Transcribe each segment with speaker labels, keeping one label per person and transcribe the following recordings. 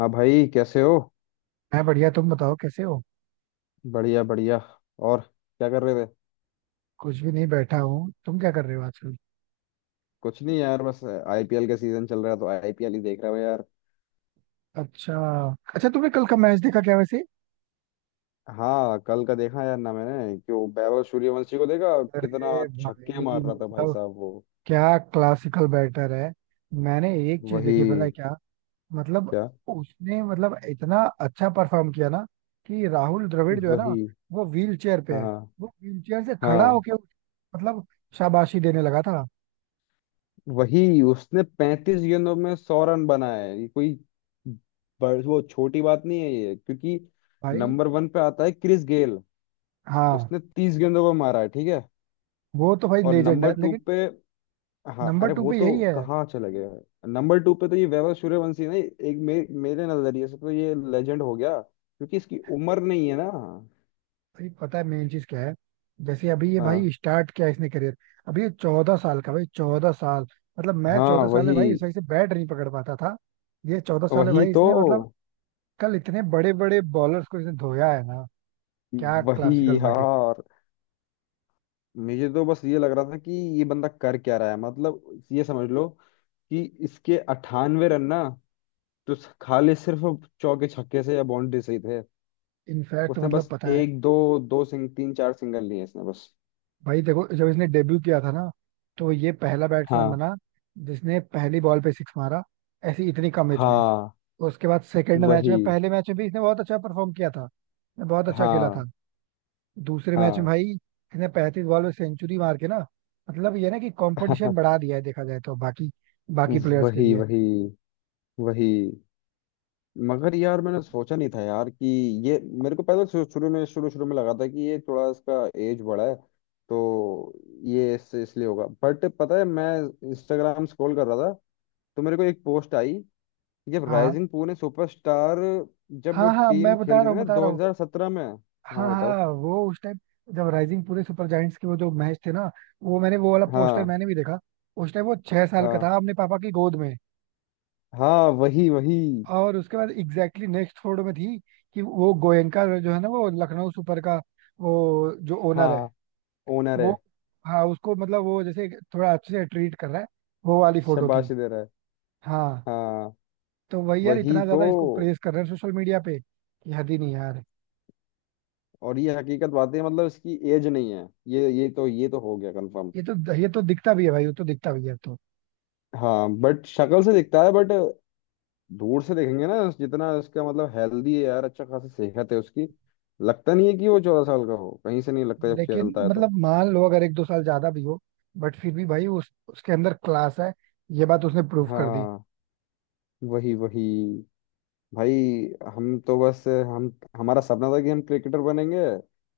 Speaker 1: हाँ भाई, कैसे हो?
Speaker 2: मैं बढ़िया। तुम बताओ कैसे हो।
Speaker 1: बढ़िया बढ़िया। और क्या कर रहे थे?
Speaker 2: कुछ भी नहीं, बैठा हूँ। तुम क्या कर रहे हो आजकल?
Speaker 1: कुछ नहीं यार, बस आईपीएल का सीजन चल रहा है तो आईपीएल ही देख रहा हूँ यार।
Speaker 2: अच्छा। अच्छा, तुमने कल का मैच देखा क्या वैसे?
Speaker 1: हाँ कल का देखा यार ना मैंने, कि वो वैभव सूर्यवंशी को देखा कितना
Speaker 2: अरे
Speaker 1: छक्के
Speaker 2: भाई
Speaker 1: मार रहा था भाई
Speaker 2: मतलब
Speaker 1: साहब वो।
Speaker 2: क्या क्लासिकल बैटर है। मैंने एक चीज देखी, पता है
Speaker 1: वही
Speaker 2: क्या? मतलब
Speaker 1: क्या?
Speaker 2: उसने मतलब इतना अच्छा परफॉर्म किया ना कि राहुल द्रविड़ जो है ना,
Speaker 1: वही।
Speaker 2: वो व्हील चेयर पे है,
Speaker 1: हाँ
Speaker 2: वो व्हील चेयर से खड़ा
Speaker 1: हाँ
Speaker 2: होके मतलब शाबाशी देने लगा था
Speaker 1: वही, उसने 35 गेंदों में 100 रन बनाए, ये कोई वो छोटी बात नहीं है ये, क्योंकि
Speaker 2: भाई।
Speaker 1: नंबर वन पे आता है क्रिस गेल,
Speaker 2: हाँ,
Speaker 1: उसने 30 गेंदों पर मारा है, ठीक है।
Speaker 2: वो तो भाई
Speaker 1: और
Speaker 2: लेजेंड
Speaker 1: नंबर
Speaker 2: है,
Speaker 1: टू
Speaker 2: लेकिन
Speaker 1: पे, हाँ
Speaker 2: नंबर
Speaker 1: अरे
Speaker 2: टू
Speaker 1: वो
Speaker 2: पे
Speaker 1: तो
Speaker 2: यही है।
Speaker 1: कहाँ चला गया है। नंबर टू पे तो ये वैभव सूर्यवंशी ना एक मेरे नजरिए से तो ये लेजेंड हो गया, क्योंकि इसकी उम्र नहीं है ना।
Speaker 2: भाई पता है मेन चीज क्या है। जैसे अभी ये
Speaker 1: हाँ
Speaker 2: भाई स्टार्ट किया इसने करियर। अभी ये 14 साल का भाई, चौदह साल। मतलब मैं
Speaker 1: हाँ
Speaker 2: चौदह साल में भाई
Speaker 1: वही।
Speaker 2: इस वजह से बैट नहीं पकड़ पाता था। ये चौदह साल में
Speaker 1: वही
Speaker 2: भाई
Speaker 1: तो
Speaker 2: इसने मतलब कल इतने बड़े बड़े बॉलर्स को इसने धोया है ना। क्या
Speaker 1: वही
Speaker 2: क्लासिकल बैटिंग है।
Speaker 1: यार, मुझे तो बस ये लग रहा था कि ये बंदा कर क्या रहा है, मतलब ये समझ लो कि इसके 98 रन ना तो खाली सिर्फ चौके छक्के से या बाउंड्री से ही थे।
Speaker 2: इनफैक्ट
Speaker 1: उसने
Speaker 2: मतलब
Speaker 1: बस
Speaker 2: पता है।
Speaker 1: एक दो दो सिंग तीन चार सिंगल लिए इसने बस।
Speaker 2: भाई देखो, जब इसने डेब्यू किया था ना, तो ये पहला बैट्समैन
Speaker 1: हाँ
Speaker 2: बना जिसने पहली बॉल पे सिक्स मारा, ऐसी इतनी कम एज में।
Speaker 1: हाँ
Speaker 2: उसके बाद सेकेंड मैच में,
Speaker 1: वही।
Speaker 2: पहले मैच में भी इसने बहुत अच्छा परफॉर्म किया था, इसने बहुत अच्छा खेला था।
Speaker 1: हाँ
Speaker 2: दूसरे मैच में
Speaker 1: हाँ
Speaker 2: भाई इसने 35 बॉल में सेंचुरी मार के ना मतलब ये ना कि कंपटीशन बढ़ा दिया है देखा जाए तो बाकी, बाकी प्लेयर्स के
Speaker 1: वही
Speaker 2: लिए।
Speaker 1: वही वही। मगर यार मैंने सोचा नहीं था यार कि ये मेरे को पहले शु- शुरू में शुरू शुरू में लगा था कि ये थोड़ा इसका एज बड़ा है, तो ये इससे इसलिए होगा, बट पता है मैं इंस्टाग्राम स्क्रॉल कर रहा था तो मेरे को एक पोस्ट आई कि जब
Speaker 2: हाँ
Speaker 1: राइजिंग पुणे सुपरस्टार, जब
Speaker 2: हाँ, हाँ
Speaker 1: टीम
Speaker 2: मैं
Speaker 1: खेल
Speaker 2: बता रहा
Speaker 1: रही थी
Speaker 2: हूँ
Speaker 1: ना
Speaker 2: बता रहा हूँ।
Speaker 1: 2017 में।
Speaker 2: हाँ
Speaker 1: हाँ बताओ।
Speaker 2: हाँ, वो उस टाइम जब राइजिंग पूरे सुपर जायंट्स के वो जो मैच थे ना, वो मैंने वो वाला पोस्टर
Speaker 1: हाँ
Speaker 2: मैंने भी देखा। उस टाइम वो 6 साल का
Speaker 1: हाँ।
Speaker 2: था, अपने पापा की गोद में।
Speaker 1: हाँ वही वही।
Speaker 2: और उसके बाद एग्जैक्टली नेक्स्ट फोटो में थी कि वो गोयनका जो है ना, वो लखनऊ सुपर का, वो जो ओनर है,
Speaker 1: हाँ ओनर है।
Speaker 2: वो, हाँ उसको मतलब वो जैसे थोड़ा अच्छे से ट्रीट कर रहा है, वो वाली फोटो थी।
Speaker 1: शाबाश दे रहा है।
Speaker 2: हाँ।
Speaker 1: हाँ
Speaker 2: तो वही यार,
Speaker 1: वही
Speaker 2: इतना
Speaker 1: तो।
Speaker 2: ज्यादा इसको प्रेस कर रहे हैं सोशल मीडिया पे कि हद ही नहीं यार।
Speaker 1: और ये हकीकत बातें हैं, मतलब इसकी एज नहीं है, ये तो ये तो हो गया कंफर्म।
Speaker 2: ये तो दिखता भी है भाई, वो तो दिखता भी है अब तो।
Speaker 1: हाँ बट शक्ल से दिखता है, बट दूर से देखेंगे ना जितना इसका मतलब हेल्दी है यार, अच्छा खासा सेहत है उसकी, लगता नहीं है कि वो 14 साल का हो, कहीं से नहीं लगता जब
Speaker 2: लेकिन
Speaker 1: खेलता है तो।
Speaker 2: मतलब मान लो अगर एक दो साल ज्यादा भी हो, बट फिर भी भाई उस उसके अंदर क्लास है, ये बात उसने प्रूव कर दी।
Speaker 1: हाँ वही वही। भाई हम तो बस हम हमारा सपना था कि हम क्रिकेटर बनेंगे,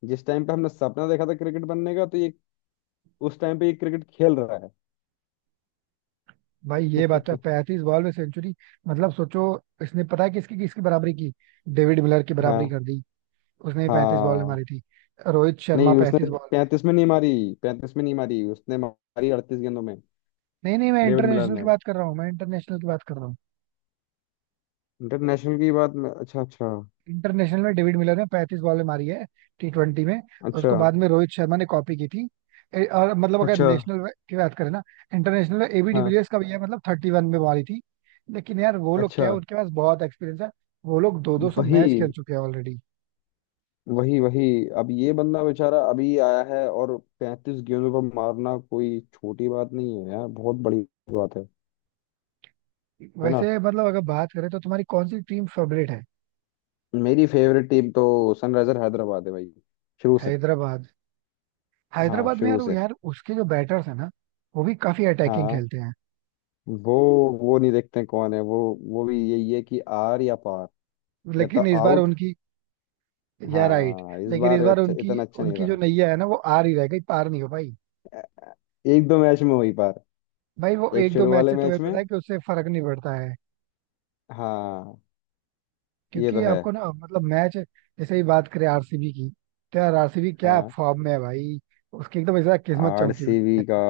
Speaker 1: जिस टाइम पे हमने सपना देखा था क्रिकेट बनने का, तो ये उस टाइम पे ये क्रिकेट खेल रहा है।
Speaker 2: भाई ये बात तो है, पैंतीस बॉल में सेंचुरी, मतलब सोचो। इसने पता है किसकी किसकी बराबरी की? डेविड मिलर की बराबरी
Speaker 1: हाँ
Speaker 2: कर दी। उसने पैंतीस बॉल में
Speaker 1: हाँ।
Speaker 2: मारी थी। रोहित शर्मा
Speaker 1: नहीं उसने
Speaker 2: पैंतीस बॉल।
Speaker 1: पैंतीस में नहीं मारी, पैंतीस में नहीं मारी, उसने मारी 38 गेंदों में,
Speaker 2: नहीं नहीं, मैं
Speaker 1: डेविड मिलर
Speaker 2: इंटरनेशनल की
Speaker 1: ने।
Speaker 2: बात कर रहा हूँ, मैं इंटरनेशनल की बात कर रहा हूँ।
Speaker 1: इंटरनेशनल की बात में अच्छा अच्छा।
Speaker 2: इंटरनेशनल में डेविड मिलर ने पैंतीस बॉलें मारी है, T20 में। और
Speaker 1: अच्छा
Speaker 2: उसको बाद में रोहित शर्मा ने कॉपी की थी। और मतलब अगर
Speaker 1: अच्छा।
Speaker 2: नेशनल की बात करें ना। इंटरनेशनल में एबी
Speaker 1: हाँ।
Speaker 2: डिविलियर्स का भी है, मतलब 31 में मारी थी। लेकिन यार वो लोग
Speaker 1: अच्छा।
Speaker 2: क्या है, उनके पास बहुत एक्सपीरियंस है। वो लोग दो दो सौ मैच खेल
Speaker 1: वही
Speaker 2: चुके हैं ऑलरेडी।
Speaker 1: वही वही। अब ये बंदा बेचारा अभी आया है, और 35 गेंदों पर मारना कोई छोटी बात नहीं है यार, बहुत बड़ी बात है। है ना?
Speaker 2: वैसे मतलब अगर बात करें तो तुम्हारी कौन सी टीम फेवरेट है?
Speaker 1: मेरी फेवरेट टीम तो सनराइजर हैदराबाद है भाई, शुरू से।
Speaker 2: हैदराबाद।
Speaker 1: हाँ
Speaker 2: हैदराबाद में
Speaker 1: शुरू
Speaker 2: यार, वो
Speaker 1: से।
Speaker 2: यार उसके जो बैटर्स है ना, वो भी काफी अटैकिंग
Speaker 1: हाँ
Speaker 2: खेलते हैं।
Speaker 1: वो वो नहीं देखते कौन है वो भी यही है कि आर या पार, या तो
Speaker 2: लेकिन इस बार
Speaker 1: आउट।
Speaker 2: उनकी, या राइट।
Speaker 1: हाँ इस
Speaker 2: लेकिन
Speaker 1: बार
Speaker 2: इस बार
Speaker 1: अच्छा
Speaker 2: उनकी
Speaker 1: इतना अच्छा नहीं
Speaker 2: उनकी जो
Speaker 1: रहा,
Speaker 2: नैया है ना, वो आर ही रह गई, पार नहीं हो भाई।
Speaker 1: एक दो मैच में हुई पार।
Speaker 2: भाई वो
Speaker 1: एक
Speaker 2: एक दो
Speaker 1: शुरू
Speaker 2: मैच
Speaker 1: वाले
Speaker 2: से
Speaker 1: मैच
Speaker 2: तुम्हें
Speaker 1: में
Speaker 2: पता है कि उससे फर्क नहीं पड़ता है।
Speaker 1: हाँ। ये तो
Speaker 2: क्योंकि
Speaker 1: है।
Speaker 2: आपको ना मतलब मैच जैसे ही बात करें आरसीबी की, तो यार आरसीबी क्या
Speaker 1: हाँ
Speaker 2: फॉर्म में है भाई! उसकी एकदम ऐसा किस्मत चमकी हुई
Speaker 1: आरसीबी का।
Speaker 2: है।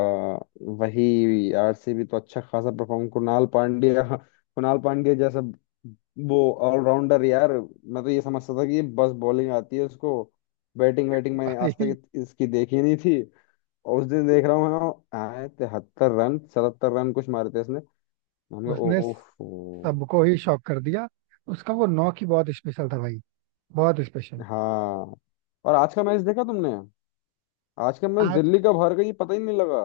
Speaker 1: वही, आरसीबी तो अच्छा खासा परफॉर्म, कुणाल पांड्या, कुणाल पांड्या जैसा वो ऑलराउंडर यार। मैं तो ये समझता था कि बस बॉलिंग आती है उसको, बैटिंग बैटिंग मैंने
Speaker 2: भाई
Speaker 1: आज तक इसकी देखी नहीं थी। और उस दिन देख रहा हूँ, हाँ आए 73 रन 77 रन कुछ मारे थे इसने, मैंने कहा
Speaker 2: उसने
Speaker 1: ओफ।
Speaker 2: सबको ही शॉक कर दिया। उसका वो नॉक ही बहुत स्पेशल था भाई, बहुत स्पेशल।
Speaker 1: हाँ और आज का मैच देखा तुमने? आज का मैच
Speaker 2: आज,
Speaker 1: दिल्ली कब हार गई पता ही नहीं लगा।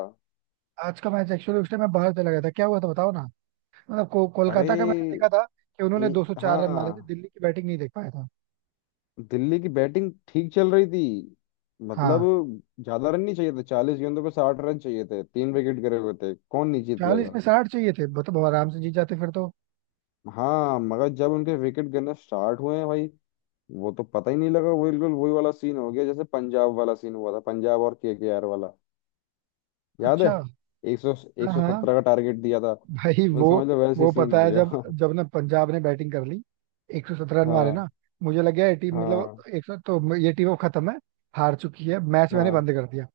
Speaker 2: आज का मैच एक्चुअली उस टाइम मैं बाहर चला गया था, क्या हुआ था बताओ ना। मतलब
Speaker 1: अरे
Speaker 2: कोलकाता का मैंने देखा था कि
Speaker 1: ये,
Speaker 2: उन्होंने 204 रन मारे थे,
Speaker 1: हाँ
Speaker 2: दिल्ली की बैटिंग नहीं देख पाया था।
Speaker 1: दिल्ली की बैटिंग ठीक चल रही थी, मतलब
Speaker 2: हाँ।
Speaker 1: ज्यादा रन नहीं चाहिए थे, 40 गेंदों पे 60 रन चाहिए थे, तीन विकेट गिरे हुए थे, कौन नहीं जीत
Speaker 2: चालीस
Speaker 1: लेगा।
Speaker 2: में साठ चाहिए थे, मतलब आराम से जीत जाते फिर तो।
Speaker 1: हाँ मगर जब उनके विकेट गिरना स्टार्ट हुए हैं भाई, वो तो पता ही नहीं लगा, वो बिल्कुल वही वाला सीन हो गया जैसे पंजाब वाला सीन हुआ था, पंजाब और केकेआर वाला, याद है?
Speaker 2: अच्छा।
Speaker 1: एक सौ, एक
Speaker 2: हाँ
Speaker 1: सौ
Speaker 2: हाँ,
Speaker 1: सत्रह का टारगेट दिया था,
Speaker 2: भाई
Speaker 1: वो
Speaker 2: वो
Speaker 1: समझ लो वैसे
Speaker 2: वो
Speaker 1: सीन
Speaker 2: पता
Speaker 1: हो
Speaker 2: है,
Speaker 1: गया।
Speaker 2: जब जब ना पंजाब ने बैटिंग कर ली, 117 रन मारे
Speaker 1: हाँ
Speaker 2: ना, मुझे लग गया ये टीम मतलब,
Speaker 1: हाँ
Speaker 2: एक सौ तो ये टीम अब खत्म है, हार चुकी है मैच, मैंने
Speaker 1: हाँ
Speaker 2: बंद कर दिया।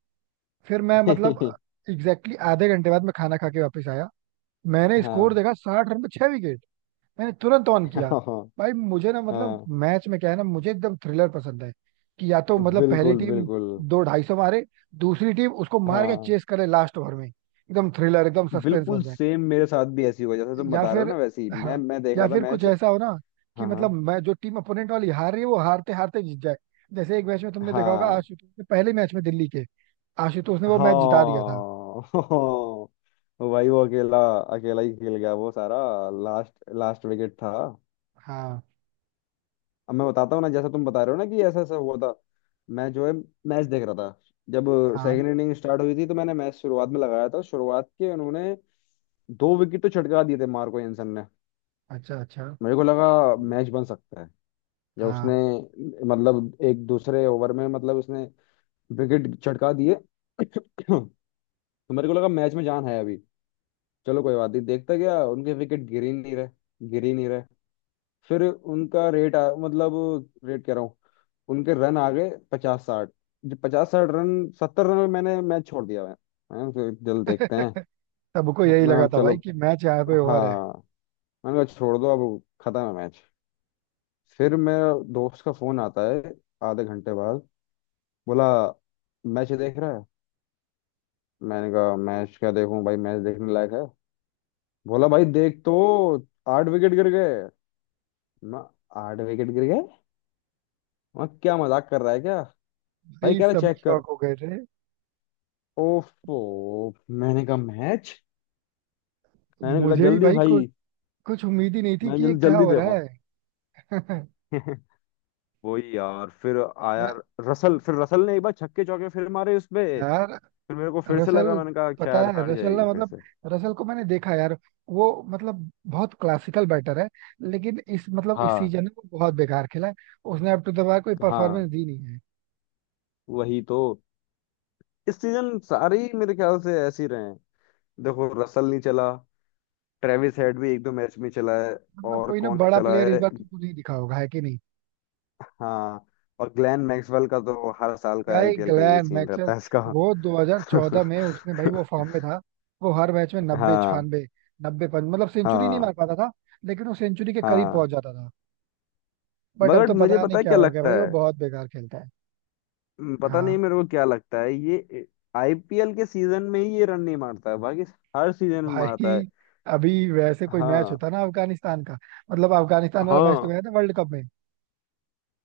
Speaker 2: फिर मैं मतलब एग्जैक्टली आधे घंटे बाद मैं खाना खा के वापस आया। मैंने स्कोर
Speaker 1: हाँ
Speaker 2: देखा, साठ रन पे छह विकेट। मैंने तुरंत ऑन
Speaker 1: हाँ
Speaker 2: किया। भाई मुझे ना मतलब
Speaker 1: हाँ
Speaker 2: मैच में क्या है ना, मुझे एकदम थ्रिलर पसंद है कि या तो मतलब पहली
Speaker 1: बिल्कुल
Speaker 2: टीम
Speaker 1: बिल्कुल।
Speaker 2: दो ढाई सौ मारे, दूसरी टीम उसको मार के
Speaker 1: हाँ
Speaker 2: चेस करे, लास्ट ओवर में एकदम थ्रिलर एकदम सस्पेंस हो
Speaker 1: बिल्कुल
Speaker 2: जाए।
Speaker 1: सेम मेरे साथ भी ऐसी हुआ जैसे तुम
Speaker 2: या
Speaker 1: बता रहे हो
Speaker 2: फिर,
Speaker 1: ना वैसी ही। मैं
Speaker 2: हाँ,
Speaker 1: मैं देख
Speaker 2: या
Speaker 1: रहा था
Speaker 2: फिर कुछ
Speaker 1: मैच।
Speaker 2: ऐसा हो ना कि
Speaker 1: हाँ हाँ
Speaker 2: मतलब मैं जो टीम अपोनेंट वाली हार रही है वो हारते हारते जीत जाए। जैसे एक मैच में तुमने देखा होगा
Speaker 1: हाँ
Speaker 2: आशुतोष ने, पहले मैच में दिल्ली के, आशुतोष ने वो मैच जिता दिया था।
Speaker 1: हाँ। भाई वो अकेला अकेला ही खेल गया वो सारा, लास्ट, लास्ट विकेट था।
Speaker 2: हाँ
Speaker 1: अब मैं बताता हूँ ना जैसा तुम बता रहे हो ना कि ऐसा ऐसा हुआ था, मैं जो है मैच देख रहा था, जब
Speaker 2: हाँ।
Speaker 1: सेकंड इनिंग स्टार्ट हुई थी, तो मैंने मैच शुरुआत में लगाया था, शुरुआत के उन्होंने दो विकेट तो छटका दिए थे मार्को एंसन ने।
Speaker 2: अच्छा अच्छा।
Speaker 1: मेरे को लगा मैच बन सकता है, या उसने
Speaker 2: हाँ।
Speaker 1: मतलब एक दूसरे ओवर में मतलब उसने विकेट छटका दिए तो मेरे को लगा मैच में जान है अभी। चलो कोई बात नहीं देखता गया, उनके विकेट गिर ही नहीं रहे, गिर ही नहीं रहे। फिर उनका रेट मतलब रेट कह रहा हूँ, उनके रन आ गए पचास साठ, जो पचास साठ रन सत्तर रन में मैंने मैच छोड़ दिया, मैं फिर जल्द देखते हैं,
Speaker 2: सबको यही
Speaker 1: मैं
Speaker 2: लगा था
Speaker 1: चलो।
Speaker 2: भाई कि मैच यहाँ पे ओवर है।
Speaker 1: हाँ मैंने कहा छोड़ दो अब खत्म है मैच। फिर मेरा दोस्त का फोन आता है आधे घंटे बाद, बोला मैच देख रहा है? मैंने कहा मैच क्या देखूं भाई, मैच देखने लायक है? बोला भाई देख तो, 8 विकेट गिर गए। मैं, 8 विकेट गिर गए? मैं क्या, मजाक कर रहा है क्या? भाई
Speaker 2: भाई
Speaker 1: कह रहा
Speaker 2: सभी
Speaker 1: चेक कर,
Speaker 2: शौक हो गए थे।
Speaker 1: ओफो। मैंने कहा मैच, मैंने कहा
Speaker 2: मुझे भी
Speaker 1: जल्दी
Speaker 2: भाई
Speaker 1: भाई।
Speaker 2: कुछ उम्मीद ही नहीं थी कि
Speaker 1: मैंने
Speaker 2: ये
Speaker 1: जल्दी
Speaker 2: क्या
Speaker 1: जल्दी
Speaker 2: हो रहा
Speaker 1: देखो।
Speaker 2: है।
Speaker 1: वही यार फिर आया
Speaker 2: या,
Speaker 1: रसल, फिर रसल ने एक बार छक्के चौके फिर मारे उसपे।
Speaker 2: यार
Speaker 1: फिर मेरे को फिर से लगा,
Speaker 2: रसल,
Speaker 1: मैंने कहा
Speaker 2: पता
Speaker 1: शायद
Speaker 2: है
Speaker 1: हार
Speaker 2: रसल ना
Speaker 1: जाएगी फिर
Speaker 2: मतलब,
Speaker 1: से।
Speaker 2: रसल को मैंने देखा यार, वो मतलब बहुत क्लासिकल बैटर है लेकिन इस मतलब इस
Speaker 1: हाँ
Speaker 2: सीजन में वो बहुत बेकार खेला है। उसने अब टू द बार कोई
Speaker 1: हाँ
Speaker 2: परफॉर्मेंस दी नहीं है।
Speaker 1: वही तो। इस सीजन सारे ही मेरे ख्याल से ऐसे ही रहे हैं, देखो रसल नहीं चला, ट्रेविस हेड भी एक दो मैच में चला है,
Speaker 2: मतलब
Speaker 1: और
Speaker 2: कोई ना
Speaker 1: कौन नहीं
Speaker 2: बड़ा
Speaker 1: चला
Speaker 2: प्लेयर इस
Speaker 1: है।
Speaker 2: बार तुमको नहीं दिखा होगा, है कि नहीं?
Speaker 1: हाँ और ग्लेन मैक्सवेल का तो हर साल का
Speaker 2: गाय
Speaker 1: आईपीएल का यही
Speaker 2: ग्लैन
Speaker 1: सीन
Speaker 2: मैक्सवेल,
Speaker 1: रहता है इसका।
Speaker 2: वो 2014 में उसने भाई वो फॉर्म में था। वो हर मैच में नब्बे
Speaker 1: हाँ
Speaker 2: छियानवे, नब्बे पर मतलब सेंचुरी नहीं
Speaker 1: हाँ
Speaker 2: मार पाता था, लेकिन वो सेंचुरी के करीब
Speaker 1: हाँ
Speaker 2: पहुंच जाता था। बट अब
Speaker 1: मगर
Speaker 2: तो
Speaker 1: मुझे
Speaker 2: पता नहीं
Speaker 1: पता है
Speaker 2: क्या
Speaker 1: क्या
Speaker 2: हो गया भाई,
Speaker 1: लगता
Speaker 2: वो
Speaker 1: है,
Speaker 2: बहुत बेकार खेलता है।
Speaker 1: पता
Speaker 2: हाँ
Speaker 1: नहीं मेरे को क्या लगता है, ये आईपीएल के सीजन में ही ये रन नहीं मारता है, बाकी हर सीजन में मारता
Speaker 2: भाई।
Speaker 1: है।
Speaker 2: अभी वैसे कोई मैच
Speaker 1: हाँ
Speaker 2: होता ना अफगानिस्तान का, मतलब अफगानिस्तान वाला मैच तो
Speaker 1: हाँ
Speaker 2: गया था वर्ल्ड कप में।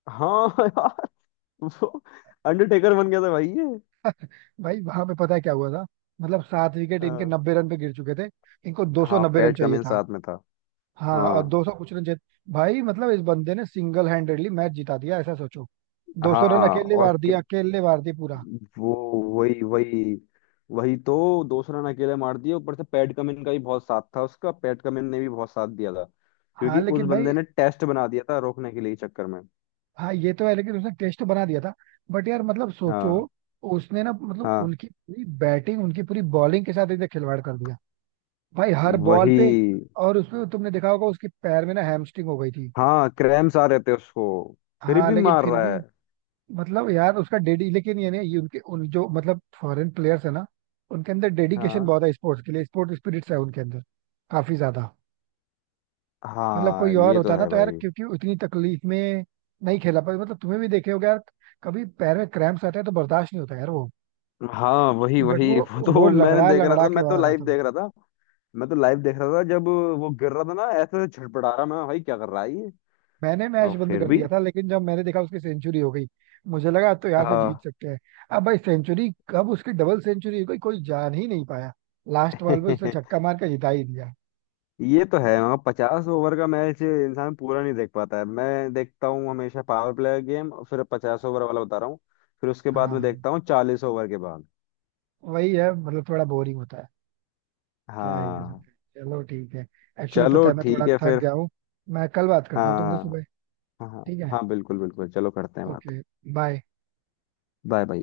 Speaker 1: हाँ यार वो अंडरटेकर बन गया था भाई ये।
Speaker 2: भाई वहां पे पता है क्या हुआ था? मतलब 7 विकेट इनके
Speaker 1: हाँ
Speaker 2: नब्बे रन पे गिर चुके थे, इनको दो सौ
Speaker 1: हाँ
Speaker 2: नब्बे रन
Speaker 1: पैट
Speaker 2: चाहिए
Speaker 1: कमिंस
Speaker 2: था।
Speaker 1: साथ में था।
Speaker 2: हाँ, और
Speaker 1: हाँ
Speaker 2: 200 कुछ रन जीत, भाई मतलब इस बंदे ने सिंगल हैंडेडली मैच जिता दिया, ऐसा सोचो। 200 रन
Speaker 1: हाँ
Speaker 2: अकेले
Speaker 1: और
Speaker 2: मार दिया, अकेले मार दिया पूरा।
Speaker 1: वो वही वही। वही तो दो रन अकेले मार दिए, ऊपर से पैट कमिंस का भी बहुत साथ था उसका, पैट कमिंस ने भी बहुत साथ दिया था,
Speaker 2: हाँ
Speaker 1: क्योंकि उस
Speaker 2: लेकिन
Speaker 1: बंदे
Speaker 2: भाई,
Speaker 1: ने टेस्ट बना दिया था रोकने के लिए इस चक्कर में।
Speaker 2: हाँ ये तो है, लेकिन उसने टेस्ट तो बना दिया था, बट यार मतलब सोचो,
Speaker 1: हाँ
Speaker 2: उसने ना मतलब
Speaker 1: हाँ
Speaker 2: उनकी पूरी बैटिंग उनकी पूरी बॉलिंग के साथ एकदम खिलवाड़ कर दिया भाई, हर बॉल
Speaker 1: वही।
Speaker 2: पे। और उसमें तुमने देखा होगा उसके पैर में ना हैमस्ट्रिंग हो गई थी।
Speaker 1: हाँ क्रैम्स आ रहे थे उसको, फिर
Speaker 2: हाँ,
Speaker 1: भी
Speaker 2: लेकिन
Speaker 1: मार
Speaker 2: फिर
Speaker 1: रहा
Speaker 2: भी
Speaker 1: है।
Speaker 2: मतलब यार उसका डेडी, लेकिन ये नहीं, ये उनके उन जो मतलब फॉरेन प्लेयर्स है ना, उनके अंदर डेडिकेशन
Speaker 1: हाँ
Speaker 2: बहुत है स्पोर्ट्स के लिए, स्पोर्ट स्पिरिट्स है उनके अंदर, काफी ज्यादा। मतलब
Speaker 1: हाँ
Speaker 2: कोई और
Speaker 1: ये तो
Speaker 2: होता ना
Speaker 1: है
Speaker 2: तो यार,
Speaker 1: भाई।
Speaker 2: क्योंकि उतनी तकलीफ में नहीं खेला पाते, मतलब तुम्हें भी देखे होगे यार, कभी पैर में क्रैम्प्स आते हैं तो बर्दाश्त नहीं होता यार वो।
Speaker 1: हाँ वही
Speaker 2: बट वो
Speaker 1: वही, वो
Speaker 2: वो
Speaker 1: तो मैंने
Speaker 2: लंगड़ा
Speaker 1: देख रहा
Speaker 2: लंगड़ा
Speaker 1: था,
Speaker 2: के
Speaker 1: मैं तो
Speaker 2: बाहर
Speaker 1: लाइव
Speaker 2: आता था।
Speaker 1: देख रहा था। मैं तो लाइव देख रहा था जब वो गिर रहा था ना, ऐसे छटपटा रहा, मैं भाई क्या कर रहा है ये,
Speaker 2: मैंने मैच
Speaker 1: और
Speaker 2: बंद
Speaker 1: फिर
Speaker 2: कर
Speaker 1: भी।
Speaker 2: दिया था, लेकिन जब मैंने देखा उसकी सेंचुरी हो गई, मुझे लगा तो यहाँ से जीत
Speaker 1: हाँ
Speaker 2: सकते हैं। अब भाई सेंचुरी, कब उसकी डबल सेंचुरी हो गई कोई जान ही नहीं पाया, लास्ट बॉल पे उसने छक्का मार के जिता ही दिया।
Speaker 1: ये तो है, मगर 50 ओवर का मैच इंसान पूरा नहीं देख पाता है, मैं देखता हूँ हमेशा पावर प्ले गेम, फिर 50 ओवर वाला बता रहा हूँ, फिर उसके बाद
Speaker 2: हाँ
Speaker 1: मैं
Speaker 2: हाँ।
Speaker 1: देखता हूँ 40 ओवर के बाद।
Speaker 2: वही है, मतलब थोड़ा बोरिंग होता है, क्या है कर
Speaker 1: हाँ
Speaker 2: सकते हैं। चलो ठीक है। एक्चुअली
Speaker 1: चलो
Speaker 2: पता है मैं
Speaker 1: ठीक
Speaker 2: थोड़ा
Speaker 1: है
Speaker 2: थक
Speaker 1: फिर।
Speaker 2: गया हूँ, मैं कल बात करता हूँ तुमसे
Speaker 1: हाँ
Speaker 2: सुबह।
Speaker 1: हाँ हाँ।
Speaker 2: ठीक है।
Speaker 1: हाँ, बिल्कुल बिल्कुल चलो करते हैं बात।
Speaker 2: ओके। बाय।
Speaker 1: Bye bye.